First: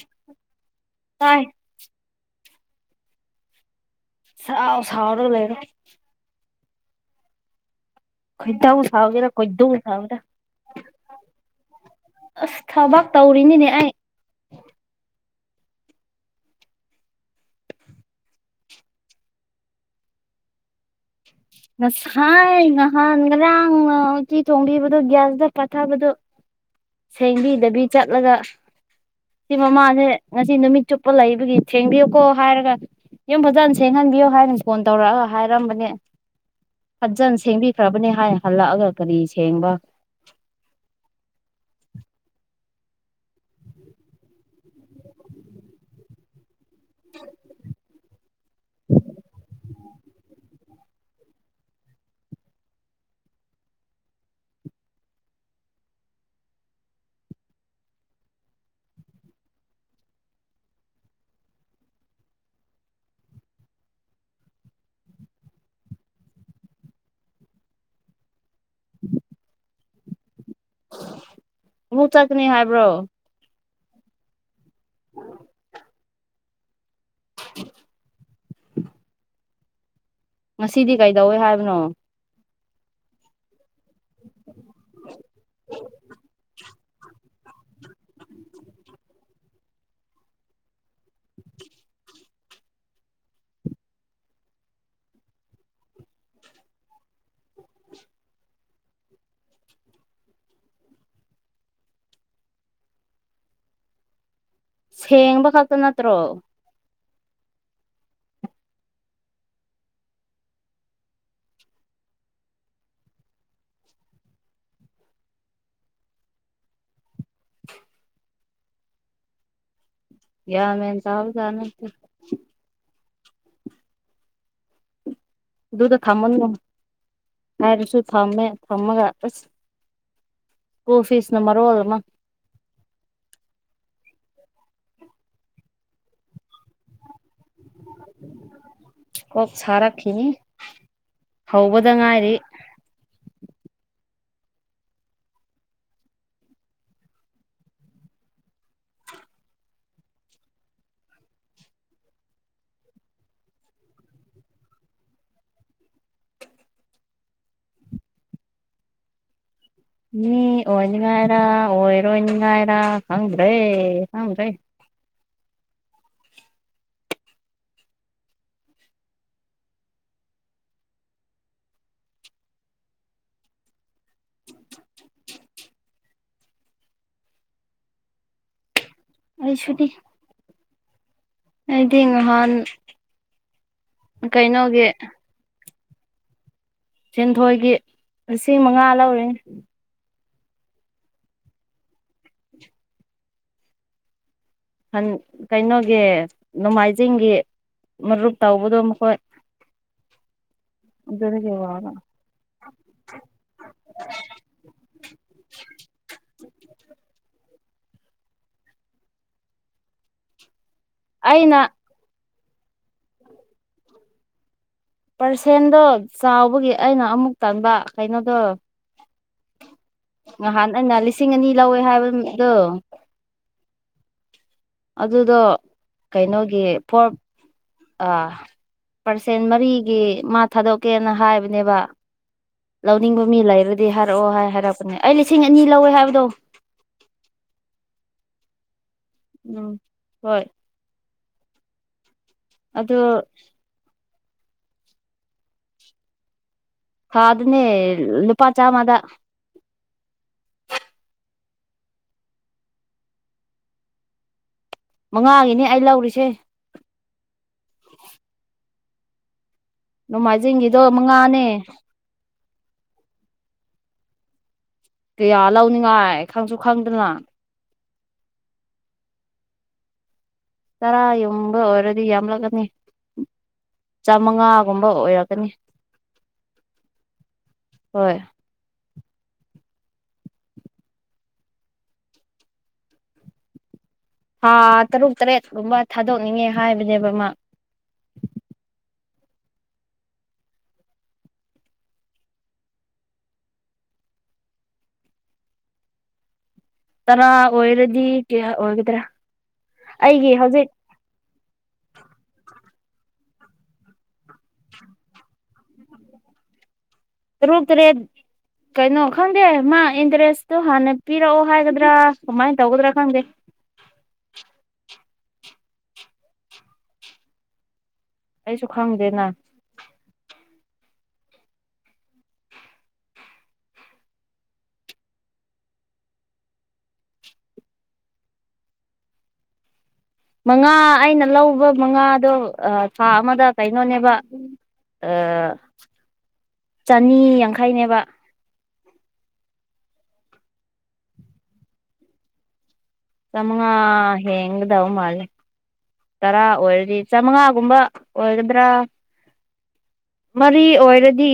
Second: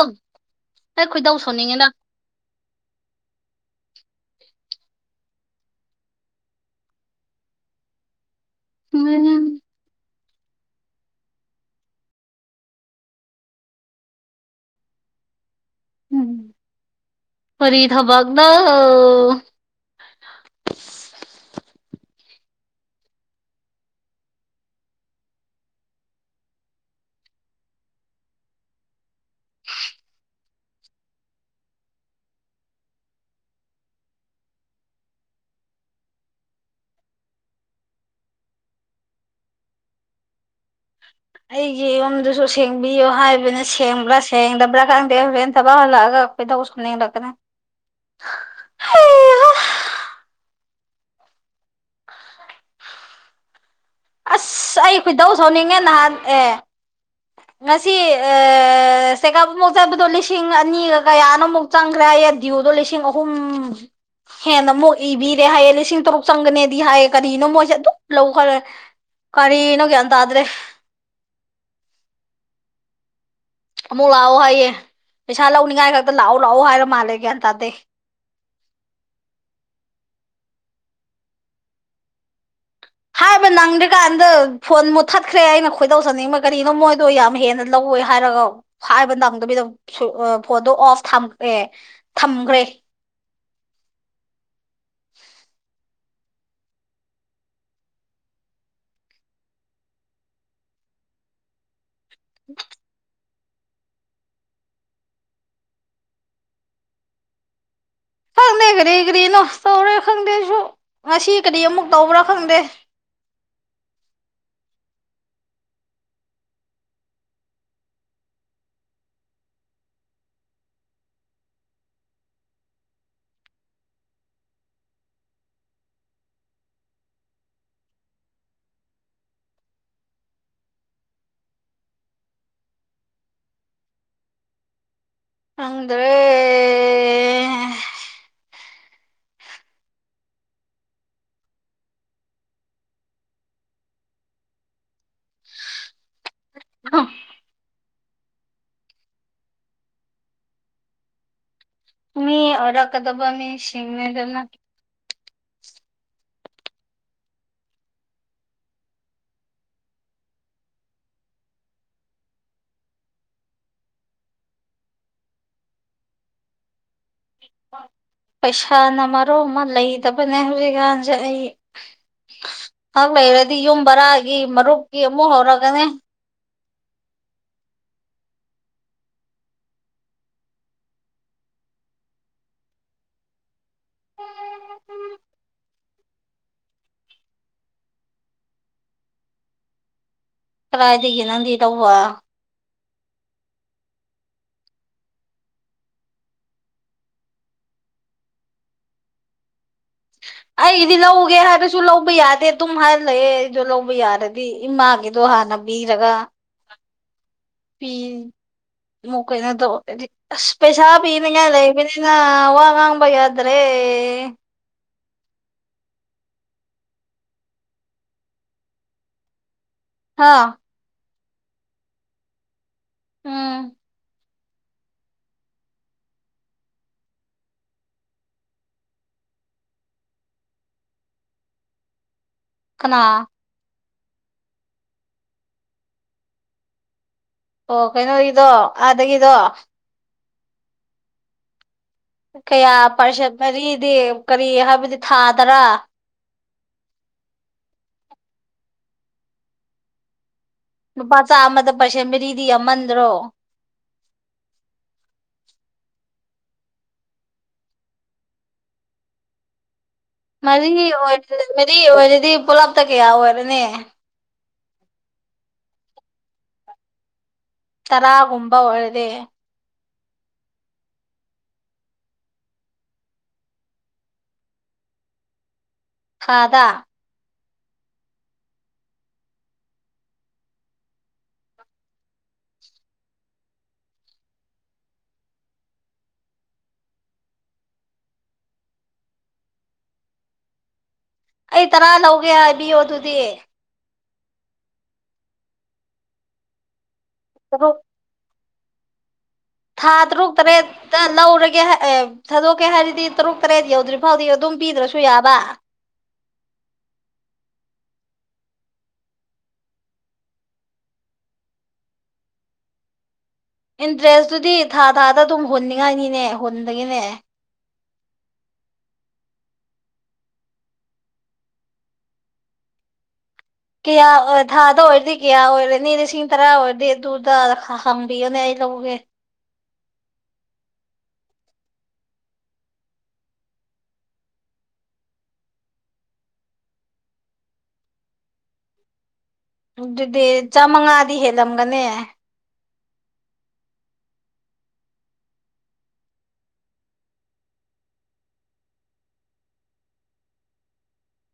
ꯑ ꯑꯩ ꯈꯣꯏꯗꯧ ꯇꯥꯏ ꯁꯣꯟꯅꯤꯡꯉꯤꯅ ꯁꯥ ꯁꯥꯎꯔ ꯂꯩꯔꯣ ꯈꯨꯣꯏꯗꯕꯨ ꯁꯥꯥꯎꯒꯔ ꯈꯨꯣꯏꯗꯕꯨ ꯁꯥꯥꯎꯕꯗ ꯑꯁ ꯊꯕꯥꯛ ꯇꯧꯔꯤꯅꯤꯅꯦ ꯑꯩ ꯎꯝ ꯐꯔꯤ ꯊꯕꯒꯗ ꯉꯁꯥꯏ ꯅꯍꯥꯟ ꯉꯔꯥꯡ ꯎꯇꯤ ꯊꯣꯡꯕꯤꯕꯗꯨꯣ ꯒ꯭ꯌꯥꯁꯇ ꯄꯥꯊꯕꯗꯣ ꯁꯦꯡꯕꯤꯗꯕꯤ ꯆꯠꯂꯒ ꯁꯤ ꯃꯃꯥꯁꯦ ꯉꯁꯤ ꯅꯨꯃꯤꯠ ꯆꯨꯞꯄ ꯂꯩꯕꯒꯤ ꯊꯦꯡꯕꯤꯌꯨꯀꯣ ꯍꯥꯏꯔꯒ ꯌꯨꯝ ꯐꯖꯅ ꯁꯦꯡꯍꯟꯕꯤꯌꯣ ꯍꯥꯏꯅ ꯐꯣꯟ ꯇꯧꯔꯛꯑꯒ ꯍꯥꯏꯔꯝꯕꯅꯦ ꯐꯟꯖꯟ ꯁꯦꯡꯕꯤꯈ꯭ꯔꯕꯅꯤ ꯍꯥꯏꯅ ꯍꯜꯂꯛꯑꯒ ꯀꯔꯤ ꯁꯦꯡꯕ ꯑꯩꯒꯤ ꯌꯨꯝꯗꯨꯁꯨ ꯁꯦꯡꯕꯤꯌꯨ ꯍꯥꯏꯕꯅ ꯁꯦꯡꯕ꯭ꯔꯥ ꯁꯦꯡꯗꯕ꯭ꯔꯥ ꯈꯪꯗꯦ ꯍꯣꯔꯦꯟ ꯊꯕꯛ ꯍꯜꯂꯛꯑꯒ ꯀꯩꯗꯧ [unintelligible] ꯑꯁ ꯑꯩ ꯈꯣꯏꯗꯧ ꯁꯧꯅꯤꯡꯉꯦ ꯅꯍꯥꯟ ꯑꯦ ꯉꯁꯤ ꯆꯦꯀꯞ ꯑꯃꯨꯛ ꯆꯠꯄꯗꯣ ꯂꯤꯁꯤꯡ ꯑꯅꯤꯒ ꯀꯌꯥꯅꯣꯃꯨꯛ ꯆꯪꯈ꯭ꯔꯦ ꯍꯥꯢꯑꯦ ꯗꯤꯌꯨꯗꯣ ꯂꯤꯁꯤꯡ ꯑꯍꯨꯝ ꯍꯦꯟꯅ ꯑꯃꯨꯛ ꯏꯕꯤꯔꯦ ꯍꯥꯏꯌꯦ ꯂꯤꯁꯤꯡ ꯇꯔꯨꯛ ꯆꯪꯒꯅꯦꯗꯤ ꯍꯥꯏꯌꯦ ꯀꯔꯤꯒꯤꯅꯣ ꯃꯣꯏꯁꯦ ꯑꯗꯨꯝ ꯂꯧꯈ꯭ꯔꯦ ꯀꯔꯤꯅꯣ ꯀ꯭ꯌꯥꯟ ꯇꯥꯗ꯭ꯔꯦ ꯑꯃꯨꯛ ꯆꯠꯀꯅꯤ ꯍꯥꯏꯕ꯭ꯔꯣ ꯑꯃꯨꯛ ꯂꯥꯛꯑꯣ ꯍꯥꯏꯌꯦ ꯄꯩꯁꯥ ꯂꯧꯅꯤꯡꯉꯥꯏ ꯈꯛꯇ ꯂꯥꯛꯑꯣ ꯂꯥꯛꯑꯣ ꯍꯥꯏꯕ ꯃꯥꯜꯂꯦ ꯒ꯭ꯌꯥꯟ ꯇꯥꯗꯦ ꯉꯁꯤꯗꯤ ꯀꯩꯗꯧꯋꯦ ꯍꯥꯏꯕꯅꯣ ꯍꯥꯏꯕ ꯅꯪꯗ꯭ꯔꯤꯀꯥꯟꯗ ꯐꯣꯟ ꯃꯨꯠꯊꯠꯈ꯭ꯔꯦ ꯑꯩꯅ ꯈꯣꯏꯗꯧꯖꯅꯤꯡꯕ ꯀꯔꯤꯅꯣ ꯃꯣꯏ ꯑꯗꯨꯣ ꯌꯥꯝ ꯍꯦꯟꯅ ꯂꯧꯋꯦ ꯍꯥꯏꯔꯒ ꯍꯥꯏꯕ ꯅꯝꯗꯕꯤꯗ ꯐꯣꯟꯗꯣ ꯑꯣꯐ ꯊꯝꯃꯛꯑꯦ ꯊꯝꯈ꯭ꯔꯦ [inaudible] ꯁꯦꯡꯕ ꯈꯛꯇ ꯅꯠꯇ꯭ꯔꯣ ꯈꯪꯗꯦ ꯀꯔꯤ ꯀꯔꯤꯅꯣ ꯇꯧꯔꯦ ꯈꯪꯗꯦꯁꯨ ꯉꯁꯤ ꯀꯔꯤ ꯑꯃꯨꯛ ꯇꯧꯕ꯭ꯔꯥ ꯈꯪꯗꯦ [inaudible] ꯌꯥ ꯃꯦꯟ ꯇꯥꯕꯖꯥ ꯅꯠꯇꯦ ꯑꯗꯨꯗ ꯊꯝꯃꯅꯨ ꯍꯥꯏꯔꯁꯨ ꯊꯝꯃꯦ ꯊꯝꯃꯒ ꯑꯁ ꯀꯨꯜ ꯐꯤꯁꯅ ꯃꯔꯣꯟ ꯑꯃ ꯈꯪꯗ꯭ꯔꯦ ꯀꯣꯛ ꯁꯥꯔꯛꯈꯤꯅꯤ ꯍꯧꯕꯗ ꯉꯥꯏꯔꯤ [inaudible] ꯃꯤ ꯑꯣꯔꯛꯀꯗꯕ ꯃꯤ ꯁꯤꯁꯤꯡꯅꯦꯗꯅ ꯃꯤ ꯑꯣꯏꯅꯤꯉꯥꯏꯔꯥ ꯑꯣꯏꯔꯣꯏꯅꯤꯉꯥꯏꯔ ꯈꯪꯗ꯭ꯔꯦ ꯈꯪꯗ꯭ꯔꯦ ꯄꯩꯁꯥꯅ ꯃꯔꯣ ꯑꯃ ꯂꯩꯇꯕꯅꯦ ꯍꯧꯖꯤꯛꯀꯥꯟꯁꯦ ꯑꯩ ꯍꯪ ꯂꯩꯔꯗꯤ ꯌꯨꯝ ꯕꯔꯥꯒꯤ ꯃꯔꯨꯞꯀꯤ ꯑꯃꯨꯛ ꯍꯧꯔꯛꯒꯅꯤ ꯑꯩꯁꯨꯅꯤ ꯑꯩꯗꯤ ꯉꯍꯥꯟ ꯀꯩꯅꯣꯒꯤ ꯁꯦꯟꯊꯣꯏꯒꯤ ꯂꯤꯁꯤꯡ ꯃꯉꯥ ꯂꯧꯔꯤꯅꯦ ꯀꯗꯥꯥꯏꯗꯒꯤ ꯅꯪꯗꯤ ꯇꯧꯕ ꯑꯟ ꯀꯩꯅꯣꯒꯤ ꯅꯣꯡꯃꯥꯏꯖꯤꯡꯒꯤ ꯃꯔꯨꯞ ꯇꯧꯕꯗꯣ ꯃꯈꯣꯏ ꯑꯩꯗꯤ ꯂꯧꯒꯦ ꯑꯗꯨꯗꯒꯤ ꯍꯥꯏꯕꯁꯨ ꯋꯥꯕ ꯂꯧꯕ ꯌꯥꯗꯦ ꯇꯨꯝ ꯍꯥꯏꯔ ꯂꯩꯌꯦ ꯑꯩꯁꯨ ꯂꯧꯕ ꯌꯥꯔꯗꯤ ꯗꯤ ꯏꯃꯥꯒꯤꯗꯣ ꯍꯥꯟꯅ ꯄꯤꯔꯒ ꯄꯤꯃꯨꯛ ꯀꯩꯅꯣ ꯑꯁ ꯄꯦꯁꯥ ꯄꯤꯅꯤꯉꯥꯢ ꯑꯩꯅ ꯂꯩꯇꯦꯗ ꯋꯥꯉꯥꯡꯕ ꯌꯥꯗ꯭ꯔꯦ ꯄꯔꯁꯦꯟꯗꯣ ꯆꯥꯎꯕꯒꯤ ꯑꯩꯅ ꯑꯃꯨꯛ ꯇꯟꯕ ꯀꯩꯅꯣꯗꯣ ꯍꯥ ꯉꯍꯥꯟ ꯑꯩꯅ ꯂꯤꯁꯤꯡ ꯑꯅꯤ ꯂꯧꯋꯦ ꯍꯥꯏꯕ ꯅꯨꯃꯤꯠꯇꯣ ꯎꯝ ꯑꯗꯨꯗꯣ ꯀꯩꯅꯣꯒꯤ ꯐꯣꯔ ꯑꯥ ꯄꯥꯔꯁꯦꯟ ꯃꯔꯤꯒꯤ ꯃꯥ ꯊꯥꯗꯣꯛꯀꯦꯅ ꯍꯥꯏꯕꯅꯦꯕ ꯀꯅꯥ ꯂꯧꯅꯤꯡꯕ ꯃꯤ ꯂꯩꯔꯗꯤ ꯍꯥꯏꯔꯛꯑꯣ ꯍꯥꯏ ꯍꯥꯏꯔꯛꯄꯅꯦ ꯑꯩ ꯂꯤꯁꯤꯡ ꯑꯅꯤ ꯂꯧꯋꯦ ꯍꯥꯏꯕꯗꯣ ꯑꯣ ꯀꯩꯅꯣ ꯒꯤꯗꯣ ꯑꯥꯗꯒꯤ ꯎꯝ ꯍꯣꯏ ꯀꯌꯥ ꯑꯗꯨ ꯄꯔꯁꯦꯟ ꯃꯔꯤꯗꯤ ꯀꯔꯤ ꯍꯥꯏꯕꯗꯤ ꯊꯥ ꯗꯔꯥ ꯊꯥꯗꯅꯦ ꯂꯨꯄꯥ ꯆꯥꯝꯃꯗ ꯂꯨꯄꯥ ꯆꯥꯜꯃꯗ ꯄꯔꯁꯦꯟ ꯃꯔꯤꯗꯤ ꯌꯥꯝꯃꯟꯗ꯭ꯔꯣ ꯃꯉꯥꯒꯤꯅꯤ ꯑꯩ ꯂꯧꯔꯤꯁꯦ ꯃꯔꯤ ꯅꯣꯡꯃꯥꯏꯖꯤꯡꯒꯤꯗꯣ ꯃꯉꯥꯅꯦ ꯑꯣꯏꯕꯗꯤ ꯃꯔꯤ ꯑꯣꯏꯔꯗꯤ ꯄꯨꯂꯞꯇ ꯀꯌꯥ ꯑꯣꯏꯔꯅꯤ ꯀꯌꯥ ꯂꯧꯅꯤꯡꯉꯥꯏ ꯈꯪꯁꯨ ꯈꯪꯗꯅ ꯇꯔꯥꯒꯨꯝꯕ ꯑꯣꯢꯔꯗꯤ ꯇꯔꯥ ꯌꯨꯝꯕ ꯑꯣꯏꯔꯗꯤ ꯌꯥꯝꯂꯛꯀꯅꯤ ꯆꯥꯃꯉꯥꯒꯨꯝꯕ ꯑꯣꯏꯔꯛꯀꯅꯤ ꯊꯥꯗ ꯍꯣꯏ ꯍꯥ ꯇꯔꯨꯛ ꯇꯔꯦꯠꯒꯨꯝꯕ ꯊꯥꯗꯣꯛꯅꯤꯡꯉꯦ ꯍꯥꯏꯕꯅꯦꯕ ꯃꯥ ꯑꯩ ꯇꯔꯥ ꯂꯧꯒꯦ ꯍꯥꯏꯕꯤꯌꯣ ꯑꯗꯨꯗꯤ ꯇꯔꯥ ꯇꯔꯨꯛ ꯑꯣꯏꯔꯗꯤ ꯀꯌꯥ ꯑꯣꯏꯒꯗ꯭ꯔꯥ ꯊꯥ ꯑꯩꯒꯤ ꯇꯔꯨꯛ ꯍꯧꯖꯤꯛ ꯇꯔꯦꯠꯇ ꯂꯧꯔꯒꯦ ꯑꯦ ꯊꯥꯗꯣꯛꯀꯦ ꯍꯥꯏꯔꯗꯤ ꯇꯔꯨꯛ ꯇꯔꯦꯠ ꯌꯧꯗ꯭ꯔꯤ ꯐꯥꯎꯗꯤ ꯑꯗꯨꯝ ꯄꯤꯗ꯭ꯔꯁꯨ ꯌꯥꯕ ꯇꯔꯨꯛ ꯇꯔꯦꯠ ꯀꯩꯅꯣ ꯈꯪꯗꯦ ꯃꯥ ꯏꯟꯇꯔꯦꯁꯇꯨ ꯍꯥꯟꯅ ꯄꯤꯔꯛꯑꯣ ꯍꯥꯏꯒꯗ꯭ꯔꯥ ꯀꯃꯥꯏꯅ ꯇꯧꯒꯗ꯭ꯔꯥ ꯈꯪꯗꯦ ꯏꯟꯇꯔꯦꯁꯇꯨꯗꯤ ꯊꯥ ꯊꯥꯗ ꯑꯗꯨꯝ ꯍꯨꯟꯅꯤꯡꯉꯥꯏꯅꯤꯅꯦ ꯍꯨꯟꯗꯒꯤꯅꯦ ꯑꯩꯁꯨ ꯈꯪꯗꯦꯅ ꯀꯌꯥ ꯊꯥꯗ ꯑꯣꯏꯔꯗꯤ ꯀꯌꯥ ꯑꯣꯏꯔꯅꯤ ꯂꯤꯁꯤꯡ ꯇꯔꯥ ꯑꯣꯏꯔꯗꯤ ꯑꯗꯨꯗ ꯍꯪꯕꯤꯌꯨꯅꯦ ꯑꯩ ꯂꯧꯒꯦ ꯃꯉꯥ ꯑꯩꯅ ꯂꯧꯕ ꯃꯉꯥꯗꯣ ꯊꯥ ꯑꯃꯗ ꯀꯩꯅꯣꯅꯦꯕ ꯑ ꯆꯅꯤ ꯌꯥꯡꯈꯩꯅꯦꯕ ꯑꯗꯨꯗꯤ ꯆꯥꯃꯉꯥꯗꯤ ꯍꯦꯜꯂꯝꯒꯅꯤ ꯆꯥꯃꯉꯥ ꯍꯦꯟꯒꯗꯧ ꯃꯥꯜꯂꯦ ꯇꯔꯥ ꯑꯣꯏꯔꯗꯤ ꯆꯥꯃꯉꯥꯒꯨꯝꯕ ꯑꯣꯏꯒꯗ꯭ꯔꯥ ꯃꯔꯤ ꯑꯣꯏꯔꯗꯤ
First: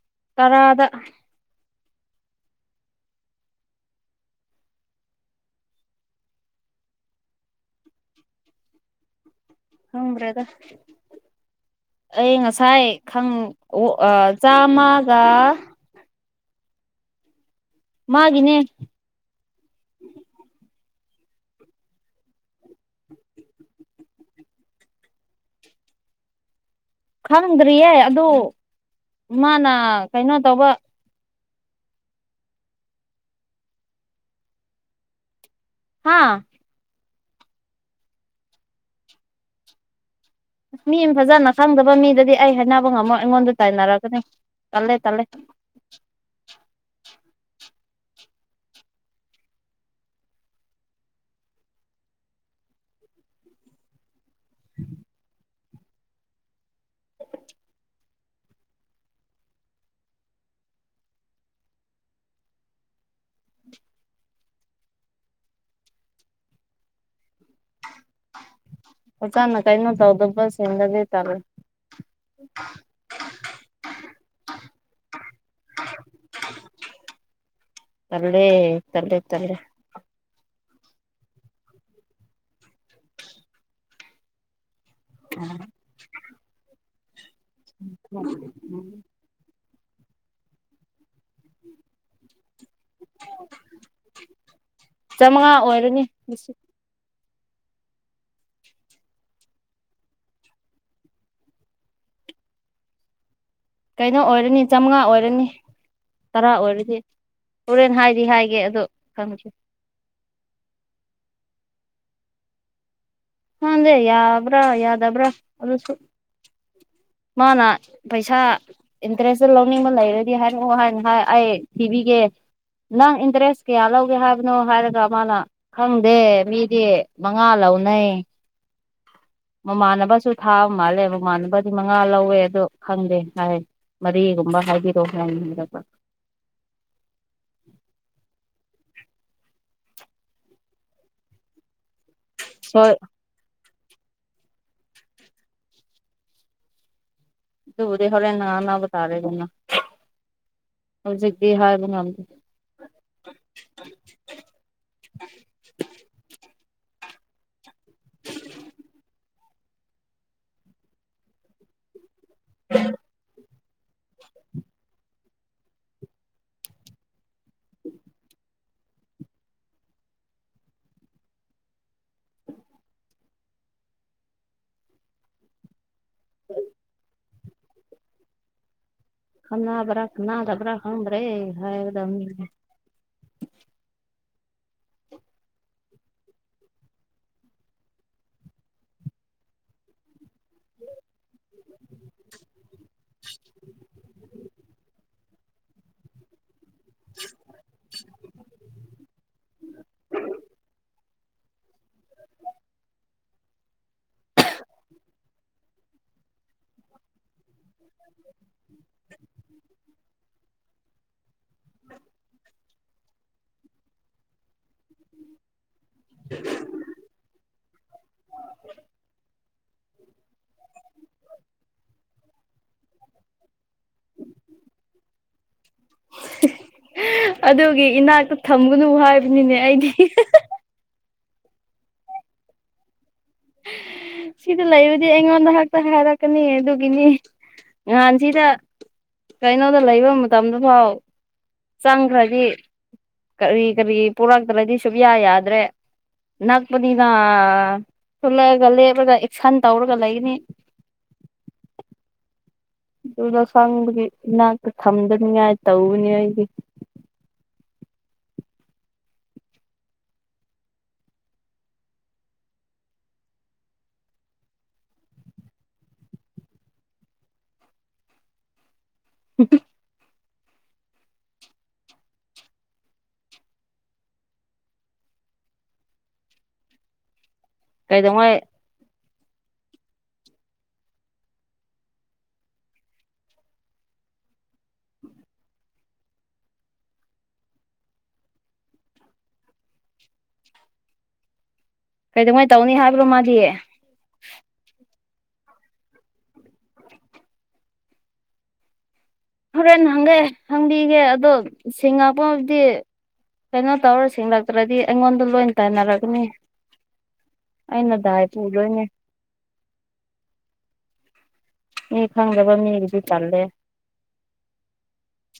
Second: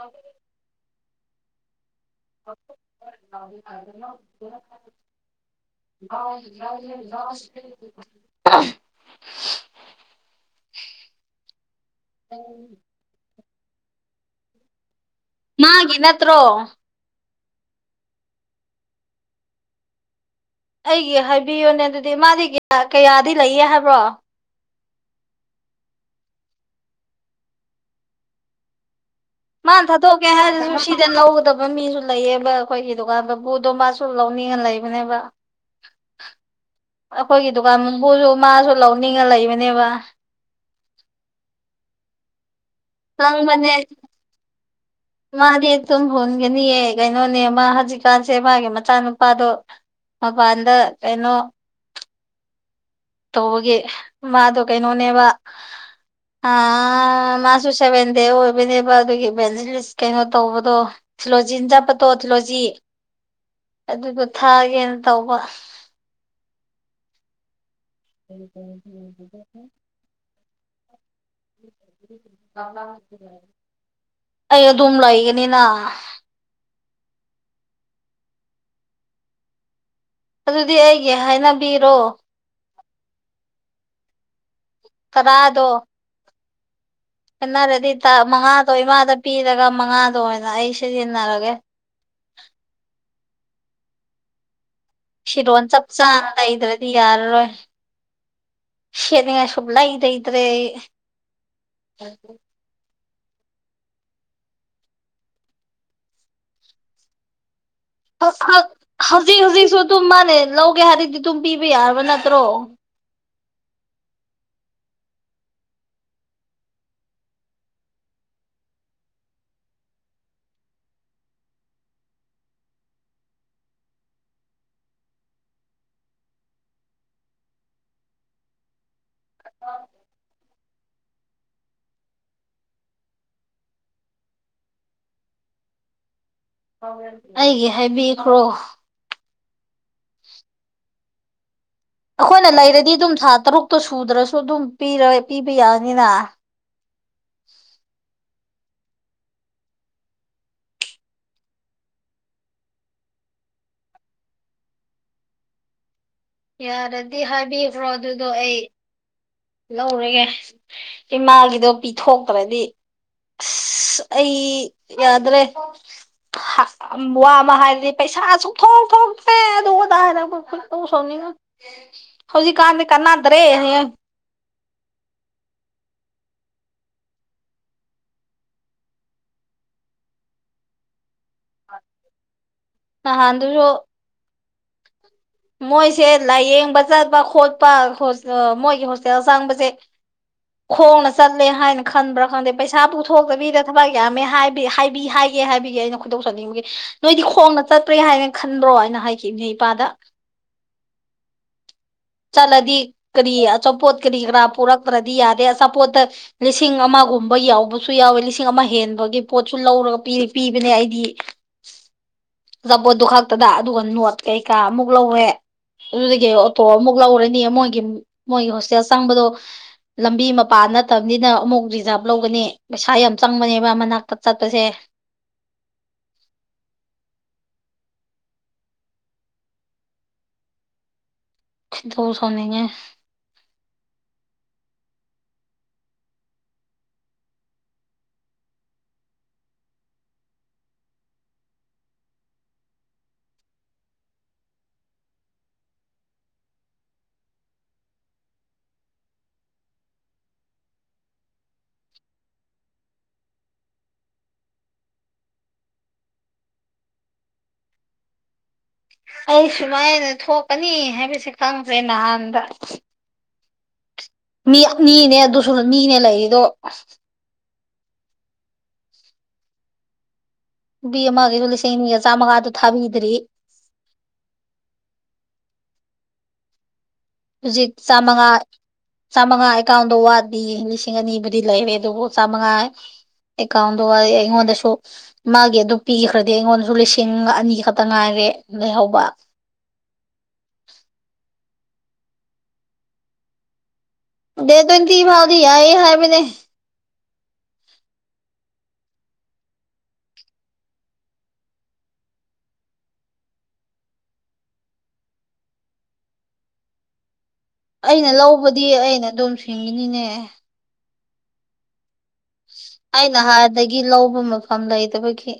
ꯑ [inaudible] ꯇꯔꯥꯗ [unintelligible] [unintelligible] ꯈꯪꯗ꯭ꯔꯦꯗ ꯑꯩ ꯉꯁꯥꯏ ꯈꯪ ꯑꯣ ꯆꯥꯝꯃꯒ ꯃꯥꯒꯤ ꯅꯠꯇ꯭ꯔꯣ ꯃꯥꯒꯤꯅꯦ ꯑꯩꯒꯤ ꯍꯥꯏꯕꯤꯌꯨꯅꯦ ꯑꯗꯨꯗꯤ ꯃꯥꯗꯤ ꯀꯌꯥꯗꯤ ꯂꯩꯌꯦ ꯍꯥꯏꯕ꯭ꯔꯣ ꯈꯪꯗ꯭ꯔꯤꯌꯦ ꯑꯗꯨ ꯃꯥꯅ ꯊꯥꯗꯣꯛꯀꯦ ꯀꯩꯅꯣ ꯇꯧꯕ ꯍꯥꯏꯔꯁꯨ ꯁꯤꯗ ꯂꯧꯒꯗꯕ ꯃꯤꯁꯨ ꯂꯩꯌꯦꯕ ꯑꯩꯈꯣꯏꯒꯤ ꯗꯨꯀꯥꯟ ꯃꯄꯨꯗꯣ ꯃꯥꯁꯨ ꯂꯧꯅꯤꯡꯉ ꯂꯩꯕꯅꯦꯕ ꯍꯥꯥ ꯑꯩꯈꯣꯏꯒꯤ ꯗꯨꯀꯥꯟ ꯃꯄꯨꯁꯨ ꯃꯥꯁꯨ ꯂꯧꯅꯤꯡꯉ ꯂꯩꯕꯅꯦꯕ ꯃꯤ ꯐꯖꯅ ꯈꯪꯗꯕ ꯃꯤꯗꯗꯤ ꯑꯩ ꯍꯥꯏꯅꯕ ꯉꯝꯃꯣ ꯑꯩꯉꯣꯟꯗ ꯂꯪꯕꯅꯦ ꯇꯥꯏꯅꯔꯛꯅꯤ ꯇꯜꯂꯦ ꯇꯜꯂꯦ ꯃꯥꯗꯤ ꯑꯗꯨꯝ ꯍꯨꯟꯒꯅꯤꯌꯦ ꯀꯩꯅꯣꯅꯦ ꯃꯥ ꯍꯧꯖꯤꯛꯀꯥꯟꯁꯦ ꯃꯥꯒꯤ ꯃꯆꯥꯅꯨꯄꯥꯗꯣ ꯃꯄꯥꯟꯗ ꯀꯩꯅꯣ ꯇꯧꯕꯒꯤ ꯃꯥꯗꯣ ꯀꯩꯅꯣꯅꯦꯕ ꯑ ꯃꯥꯁꯨ ꯁꯦꯚꯦꯟ ꯗꯦ ꯑꯣꯏꯕꯅꯦꯕ ꯑꯗꯨꯒꯤ ꯚꯦꯟꯁ ꯀꯩꯅꯣ ꯇꯧꯕꯗꯣ [inaudible] ꯊꯤꯜꯂꯣꯖꯤꯅ ꯆꯠꯄꯗꯣ ꯊꯤꯜꯂꯣꯖꯤ ꯑꯗꯨꯗꯣ ꯊꯥꯒꯦꯅ ꯇꯧꯕ [inaudible] ꯐꯖꯅ ꯀꯩꯅꯣ ꯇꯧꯗꯕꯁꯤꯡꯗꯨꯗꯤ ꯇꯜꯂꯦ ꯑꯩ ꯑꯗꯨꯝ ꯂꯩꯒꯅꯤꯅ ꯇꯜꯂꯦ ꯇꯜꯂꯦ ꯇꯜꯂꯦ ꯑꯗꯨꯗꯤ ꯑꯩꯒꯤ ꯍꯥꯏꯅꯕꯤꯔꯣ ꯇꯔꯥꯗꯣ ꯈꯦꯟꯅꯔꯗꯤ ꯃꯉꯥꯗꯣ ꯏꯃꯥꯗ ꯄꯤꯔꯒ ꯃꯉꯥꯗꯣ ꯑꯣꯏꯅ ꯑꯩ ꯁꯤꯖꯤꯟꯅꯔꯒꯦ [unintelligible] ꯆꯥꯃꯉꯥ ꯐꯤꯔꯣꯜ ꯆꯞ ꯑꯣꯏꯔꯅꯤ ꯆꯥꯅ ꯂꯩꯩꯗ꯭ꯔꯗꯤ ꯌꯥꯔꯔꯣꯏ ꯁꯦꯠꯅꯤꯡꯉꯥꯏ ꯁꯨꯛꯂꯩ ꯂꯩꯗ꯭ꯔꯦ ꯑꯩ ꯀꯩꯅꯣ ꯑꯣꯏꯔꯅꯤ ꯆꯥꯝꯃꯉꯥ ꯑꯣꯏꯔꯅꯤ ꯇꯔꯥ ꯑꯣꯏꯔꯗꯤ ꯍꯣꯔꯦꯟ ꯍꯥꯏꯗꯤ ꯍꯥꯏꯒꯦ ꯑꯗꯣ ꯍꯧꯖꯤꯛ ꯈꯪꯁꯤꯦ ꯍꯧꯖꯤꯛꯁꯨ ꯑꯗꯨꯝ ꯃꯥꯅꯦ ꯂꯧꯒꯦ ꯍꯥꯏꯔꯗꯤ ꯑꯗꯨꯝ ꯄꯤꯕ ꯌꯥꯔꯕ ꯅꯠꯇ꯭ꯔꯣ ꯅꯗꯦ ꯌꯥꯕ꯭ꯔꯥ ꯌꯥꯗꯕ꯭ꯔꯥ ꯑꯗꯨꯁꯨ ꯃꯥꯅ ꯄꯩꯁꯥ ꯏꯟꯇꯔꯦꯁꯁꯦ ꯂꯧꯅꯤꯡꯕ ꯂꯩꯔꯗꯤ ꯍꯥꯏꯔꯛꯑꯣ ꯍꯥꯏꯅ ꯍꯥꯏ ꯑꯩ ꯊꯤꯕꯤꯒꯦ ꯅꯪ ꯏꯟꯇꯔꯦꯁ ꯀꯌꯥ ꯂꯧꯒꯦ ꯍꯥꯏꯕꯅꯣ ꯍꯥꯏꯔꯒ ꯃꯥꯅ ꯈꯪꯗꯦ ꯃꯤꯗꯤ ꯃꯉꯥ ꯂꯧꯅꯩ ꯃꯃꯥꯟꯅꯕꯁꯨ ꯊꯥ ꯃꯥꯜꯂꯦ ꯃꯃꯥꯟꯅꯕ ꯑꯗꯨ ꯃꯉꯥ ꯂꯧꯋꯦ ꯑꯗꯣ ꯈꯪꯗꯦ ꯍꯥꯏ ꯃꯔꯤꯒꯨꯝꯕ ꯍꯥꯏꯕꯤꯔꯛꯑꯣ ꯍꯥꯏꯔꯛꯄ ꯑꯩꯒꯤ ꯍꯥꯏꯕꯤꯈ꯭ꯔꯣ ꯑꯩꯈꯣꯏꯅ ꯍꯣꯏ ꯂꯩꯔꯗꯤ ꯑꯗꯨꯝ ꯊꯥ ꯇꯔꯨꯛꯇꯣ ꯁꯨꯗ꯭ꯔꯁꯨ ꯑꯗꯨꯝ ꯄꯤ ꯄꯤꯕ ꯌꯥꯅꯤꯅ ꯑꯗꯨꯕꯨꯗꯤ ꯍꯣꯔꯦꯟ ꯉꯥꯡꯅꯕ ꯇꯥꯔꯦꯗꯅꯥ ꯍꯧꯖꯤꯛꯇꯤ ꯍꯥꯌꯕꯥ ꯉꯝꯗꯦ ꯌꯥꯔꯗꯤ ꯍꯥꯏꯕꯤꯈ꯭ꯔꯣ ꯑꯗꯨꯗꯣ ꯑꯩ ꯂꯧꯔꯒꯦ ꯏꯃꯥꯒꯤꯗꯣ ꯄꯤꯊꯣꯛꯇ꯭ꯔꯗꯤ ꯑꯩ ꯌꯥꯗ꯭ꯔꯦ ꯋꯥꯃ ꯍꯥꯏꯔꯗꯤ ꯄꯩꯁꯥꯁꯨ ꯊꯣꯛꯇꯔ꯭ꯦ ꯑꯗꯨꯒꯤ ꯈꯣꯏꯗꯧ ꯁꯧꯅꯤꯡꯏ ꯍꯧꯖꯤꯛ ꯀꯥꯟꯗꯤ ꯀꯟꯅꯥꯗ꯭ꯔꯦ ꯀꯅꯥꯟꯕꯔ ꯀꯅꯥꯗꯕꯔꯥ ꯈꯪꯗꯔ꯭ꯦ ꯅꯍꯥꯟ ꯑꯗꯨꯁꯨ ꯃꯣꯏꯁꯦ ꯂꯥꯏꯌꯦꯡꯕ ꯆꯠꯄ ꯈꯣꯠꯄ ꯃꯣꯏꯒꯤ ꯍꯣꯁꯇꯦꯜ ꯆꯥꯡꯕꯁꯦ ꯈꯣꯡꯅ ꯆꯠꯂꯦ ꯍꯥꯏꯅ ꯈꯟꯕ꯭ꯔꯥ ꯀꯥꯟꯗ ꯄꯩꯁꯥ ꯄꯨꯊꯣꯛꯇꯕꯤꯗ ꯊꯕꯛ ꯌꯥꯝꯃꯦꯕꯤ ꯍꯥꯏ ꯑꯦ ꯍꯥꯏꯕꯒꯤ ꯑꯩꯅ ꯈꯨꯗꯧ ꯆꯅꯤꯡꯕꯒꯤ ꯅꯣꯏꯗꯤ ꯈꯣꯡꯅ ꯆꯠꯄ꯭ꯔꯦ ꯍꯥꯏꯅ ꯈꯟꯕ꯭ꯔꯣ ꯑꯩꯅ ꯍꯥꯏꯈꯤꯕ ꯑꯩꯅꯥ ꯏꯄꯥꯗ ꯆꯠꯂꯗꯤ ꯀꯔꯤ ꯑꯆꯥꯄꯣꯠ ꯀꯔꯤ ꯀꯔꯥ ꯄꯨꯔꯛꯇ꯭ꯔꯗꯤ ꯌꯥꯗꯦ ꯑꯆꯥꯄꯣꯠꯇ ꯂꯤꯁꯤꯡ ꯑꯃꯒ ꯌꯥꯎꯕ ꯌꯥꯎꯋꯦ ꯂꯤꯁꯤꯡ ꯑꯃ ꯍꯦꯟꯕꯒꯤ ꯄꯣꯠꯁꯨ ꯂꯧꯔ ꯄꯤꯕꯅꯦ ꯑꯩꯗꯤ ꯑꯆꯥꯄꯣꯠꯇꯣ ꯈꯛꯇꯗ ꯑꯗꯨꯒ ꯅꯣꯠ ꯀꯩꯀꯥ ꯑꯃꯨꯛ ꯂꯧꯋꯦ ꯑꯗꯨꯗꯒꯤ ꯑꯣꯇꯣ ꯑꯃꯨꯛ ꯅꯤ ꯃꯣꯏꯒꯤ ꯃꯣꯏꯒꯤ ꯍꯣꯁꯇꯦꯜ ꯆꯪꯕꯗꯣ ꯂꯝꯕꯤ ꯃꯄꯥꯟ ꯅꯠꯇꯕꯅꯤꯅ ꯑꯃꯨꯛ ꯔꯤꯖꯥꯕ ꯂꯧꯒꯅꯤ ꯄꯩꯁꯥ ꯌꯥꯝ ꯆꯪꯕꯅꯦꯕ ꯃꯅꯥꯛꯇ ꯆꯠꯄꯁꯦ ꯑꯗꯨꯒꯤ ꯏꯅꯥꯛꯇ ꯊꯝꯒꯅꯨ ꯍꯥꯏꯕꯅꯤꯅꯦ ꯑꯩꯗꯤ ꯈꯣꯏꯗꯧ ꯁꯧꯅꯤꯡꯉꯦ꯫ ꯁꯤꯗ ꯂꯩꯕꯗꯤ ꯑꯩꯉꯣꯟꯗ ꯍꯦꯛꯇ ꯍꯥꯏꯔꯛꯀꯅꯤ ꯑꯗꯨꯒꯤꯅꯤ ꯅꯍꯥꯟ ꯁꯤꯗ ꯀꯩꯅꯣꯗ ꯂꯩꯕ ꯃꯇꯝꯗ ꯐꯥꯎ ꯆꯪꯈ꯭ꯔꯗꯤ ꯀꯔꯤ ꯀꯔꯤ ꯄꯣꯔꯛꯇ꯭ꯔꯗꯤ ꯁꯨꯡꯌꯥ ꯌꯥꯗ꯭ꯔꯦ ꯅꯛꯄꯅꯤꯅ ꯊꯣꯔꯛꯂꯛꯑꯒ ꯂꯦꯞꯂꯒ ꯑꯦꯛꯁꯟ ꯇꯧꯔꯒ ꯂꯩꯒꯅꯤ ꯑꯗꯨꯗ ꯈꯪꯕꯒꯤ ꯏꯅꯥꯛꯇ ꯊꯝꯗꯅꯤꯡꯉꯥꯏ ꯇꯧꯕꯅꯤ ꯑꯩꯒꯤ ꯑꯩ ꯁꯨꯃꯥꯏꯅ ꯊꯣꯛꯀꯅꯤ ꯍꯥꯏꯕꯁꯦ ꯈꯪꯗ꯭ꯔꯦ ꯅꯍꯥꯟꯗ ꯃꯤ ꯃꯤꯅꯦ ꯑꯗꯨꯁꯨ ꯃꯤꯅꯦ ꯂꯩꯔꯤꯗꯣ ꯎ ꯅꯨꯄꯤ ꯑꯃꯒꯤꯁꯨ ꯂꯤꯁꯤꯡꯅꯤꯒ ꯆꯥꯝꯃꯒ ꯑꯗꯨ ꯊꯥꯕꯤꯗ꯭ꯔꯤ ꯍꯧꯖꯤꯛ ꯆꯥꯃꯉꯥ ꯀꯩꯗꯧꯉꯩ ꯆꯥꯝꯃꯉꯥ ꯑꯦꯀꯥꯎꯟꯗ ꯋꯥꯠꯂꯤ ꯂꯤꯁꯤꯡ ꯑꯅꯤꯕꯨꯗꯤ ꯂꯩꯔꯦ ꯑꯗꯨꯕꯨ ꯆꯥꯝꯃꯉꯥ ꯑꯦꯀꯥꯎꯟꯗ ꯑꯩꯉꯣꯟꯗꯁꯨ ꯃꯥꯒꯤ ꯑꯗꯨ ꯄꯤꯈ꯭ꯔꯗꯤ ꯑꯩꯉꯣꯟꯗꯁꯨ ꯂꯤꯁꯤꯡ ꯑꯅꯤ ꯈꯛꯇ ꯉꯥꯏꯔꯦ ꯂꯩꯍꯧꯕ ꯀꯩꯗꯧꯉꯩ ꯇꯧꯅꯤ ꯍꯥꯏꯕ꯭ꯔꯣ ꯃꯥꯗꯤ ꯗꯥꯇꯦ ꯇ꯭ꯋꯦꯟꯇꯤ ꯐꯥꯎꯗꯤ ꯌꯥꯏꯌꯦ ꯍꯥꯏꯕꯅꯦ ꯍꯣꯔꯦꯟ ꯍꯪꯒꯦ ꯍꯪꯕꯤꯒꯦ ꯑꯗꯣ ꯁꯤꯡꯉꯛꯄꯕꯨꯗꯤ ꯀꯩꯅꯣ ꯇꯧꯔ ꯁꯤꯡꯂꯛꯇ꯭ꯔꯗꯤ ꯑꯩꯉꯣꯟꯗ ꯂꯣꯏ ꯇꯥꯏꯅꯔꯛꯀꯅꯤ ꯑꯩꯅ ꯗꯥꯏ ꯂꯧꯕꯗꯤ ꯄꯨꯗꯣꯏꯅꯦ ꯑꯩꯅ ꯑꯗꯨꯝ ꯁꯤꯡꯒꯅꯤꯅꯦ ꯃꯤ ꯈꯪꯗꯕ ꯃꯤꯒꯤꯗꯤ ꯇꯥꯜꯂꯦ ꯒꯤ ꯂꯧꯕ ꯃꯐꯝ ꯂꯩꯇꯕꯒꯤ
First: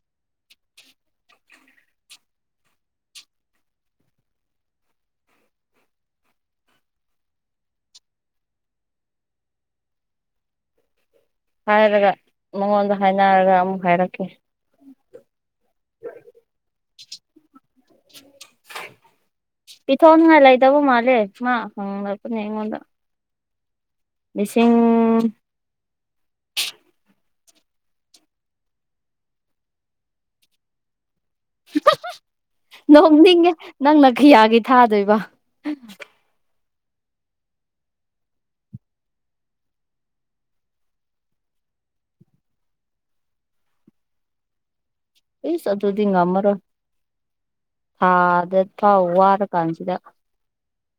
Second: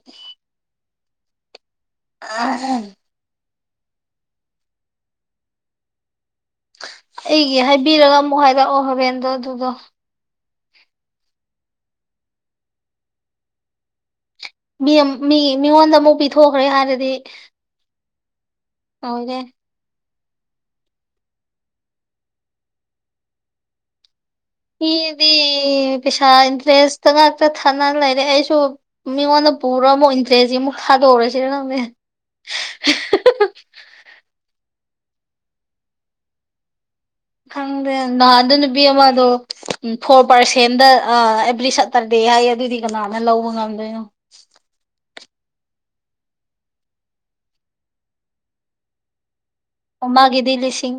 [unintelligible] ꯑꯩꯒꯤ ꯍꯥꯏꯕꯤꯔꯒ ꯑꯃꯨꯛ ꯍꯥꯏꯔꯛꯑꯣ ꯍꯣꯔꯦꯟꯗꯣ ꯑꯗꯨꯗꯣ ꯍꯥꯏꯔꯒ ꯃꯉꯣꯟꯗ ꯍꯥꯏꯅꯔꯒ ꯑꯃꯨꯛ ꯍꯥꯏꯔꯛꯀꯦ ꯃꯤ ꯃꯤ ꯃꯤꯉꯣꯟꯗ ꯑꯃꯨꯛ ꯄꯤꯊꯣꯛꯈ꯭ꯔꯦ ꯍꯥꯏꯔꯗꯤ [unintelligible] ꯇꯧꯗꯦ ꯄꯤꯊꯣꯛꯅꯤꯡꯉꯥꯏ ꯂꯩꯇꯕ ꯃꯥꯜꯂꯦ ꯃꯥ ꯍꯪꯂꯛꯄꯅꯦ ꯑꯩꯉꯣꯟꯗ ꯂꯤꯁꯤꯡ [unintelligible] ꯄꯩꯁꯥ ꯏꯟꯇꯔꯦꯁꯇ ꯉꯥꯛꯇ ꯊꯥꯅ ꯂꯩꯔꯦ ꯑꯩꯁꯨ ꯃꯤꯉꯣꯟꯗ ꯄꯨꯔꯣ ꯑꯃ ꯇꯔ꯭ꯦꯁꯀꯤ ꯑꯃꯨꯛ ꯇꯥꯗꯣꯛꯎꯔꯥꯁꯤꯔ ꯈꯪꯗꯦ ꯅꯣꯡꯅꯤꯡꯉꯦ ꯅꯪꯅ ꯀꯤꯌꯥꯒꯤ ꯊꯥꯗꯣꯏꯕ ꯈꯪꯗꯦ ꯅꯍꯥꯟꯗꯣ ꯅꯨꯄꯤ ꯑꯃꯗꯣ ꯐꯣꯔ ꯄꯥꯔꯁꯦꯟꯗ ꯑ ꯑꯦꯕ꯭ꯔꯤꯁꯠ ꯇꯔꯗꯦ ꯍꯥꯏꯌꯦ ꯑꯗꯨꯗꯤ ꯀꯅꯥꯅ ꯂꯧꯕ ꯉꯝꯗꯣꯏꯅꯣ ꯑꯦꯁ ꯑꯗꯨꯗꯤ ꯉꯝꯃꯔꯣꯏ ꯊꯥꯗ ꯊꯥꯎ ꯋꯥꯔ ꯀꯥꯟꯁꯤꯗ ꯃꯥꯒꯤꯗꯤ ꯂꯤꯁꯤꯡ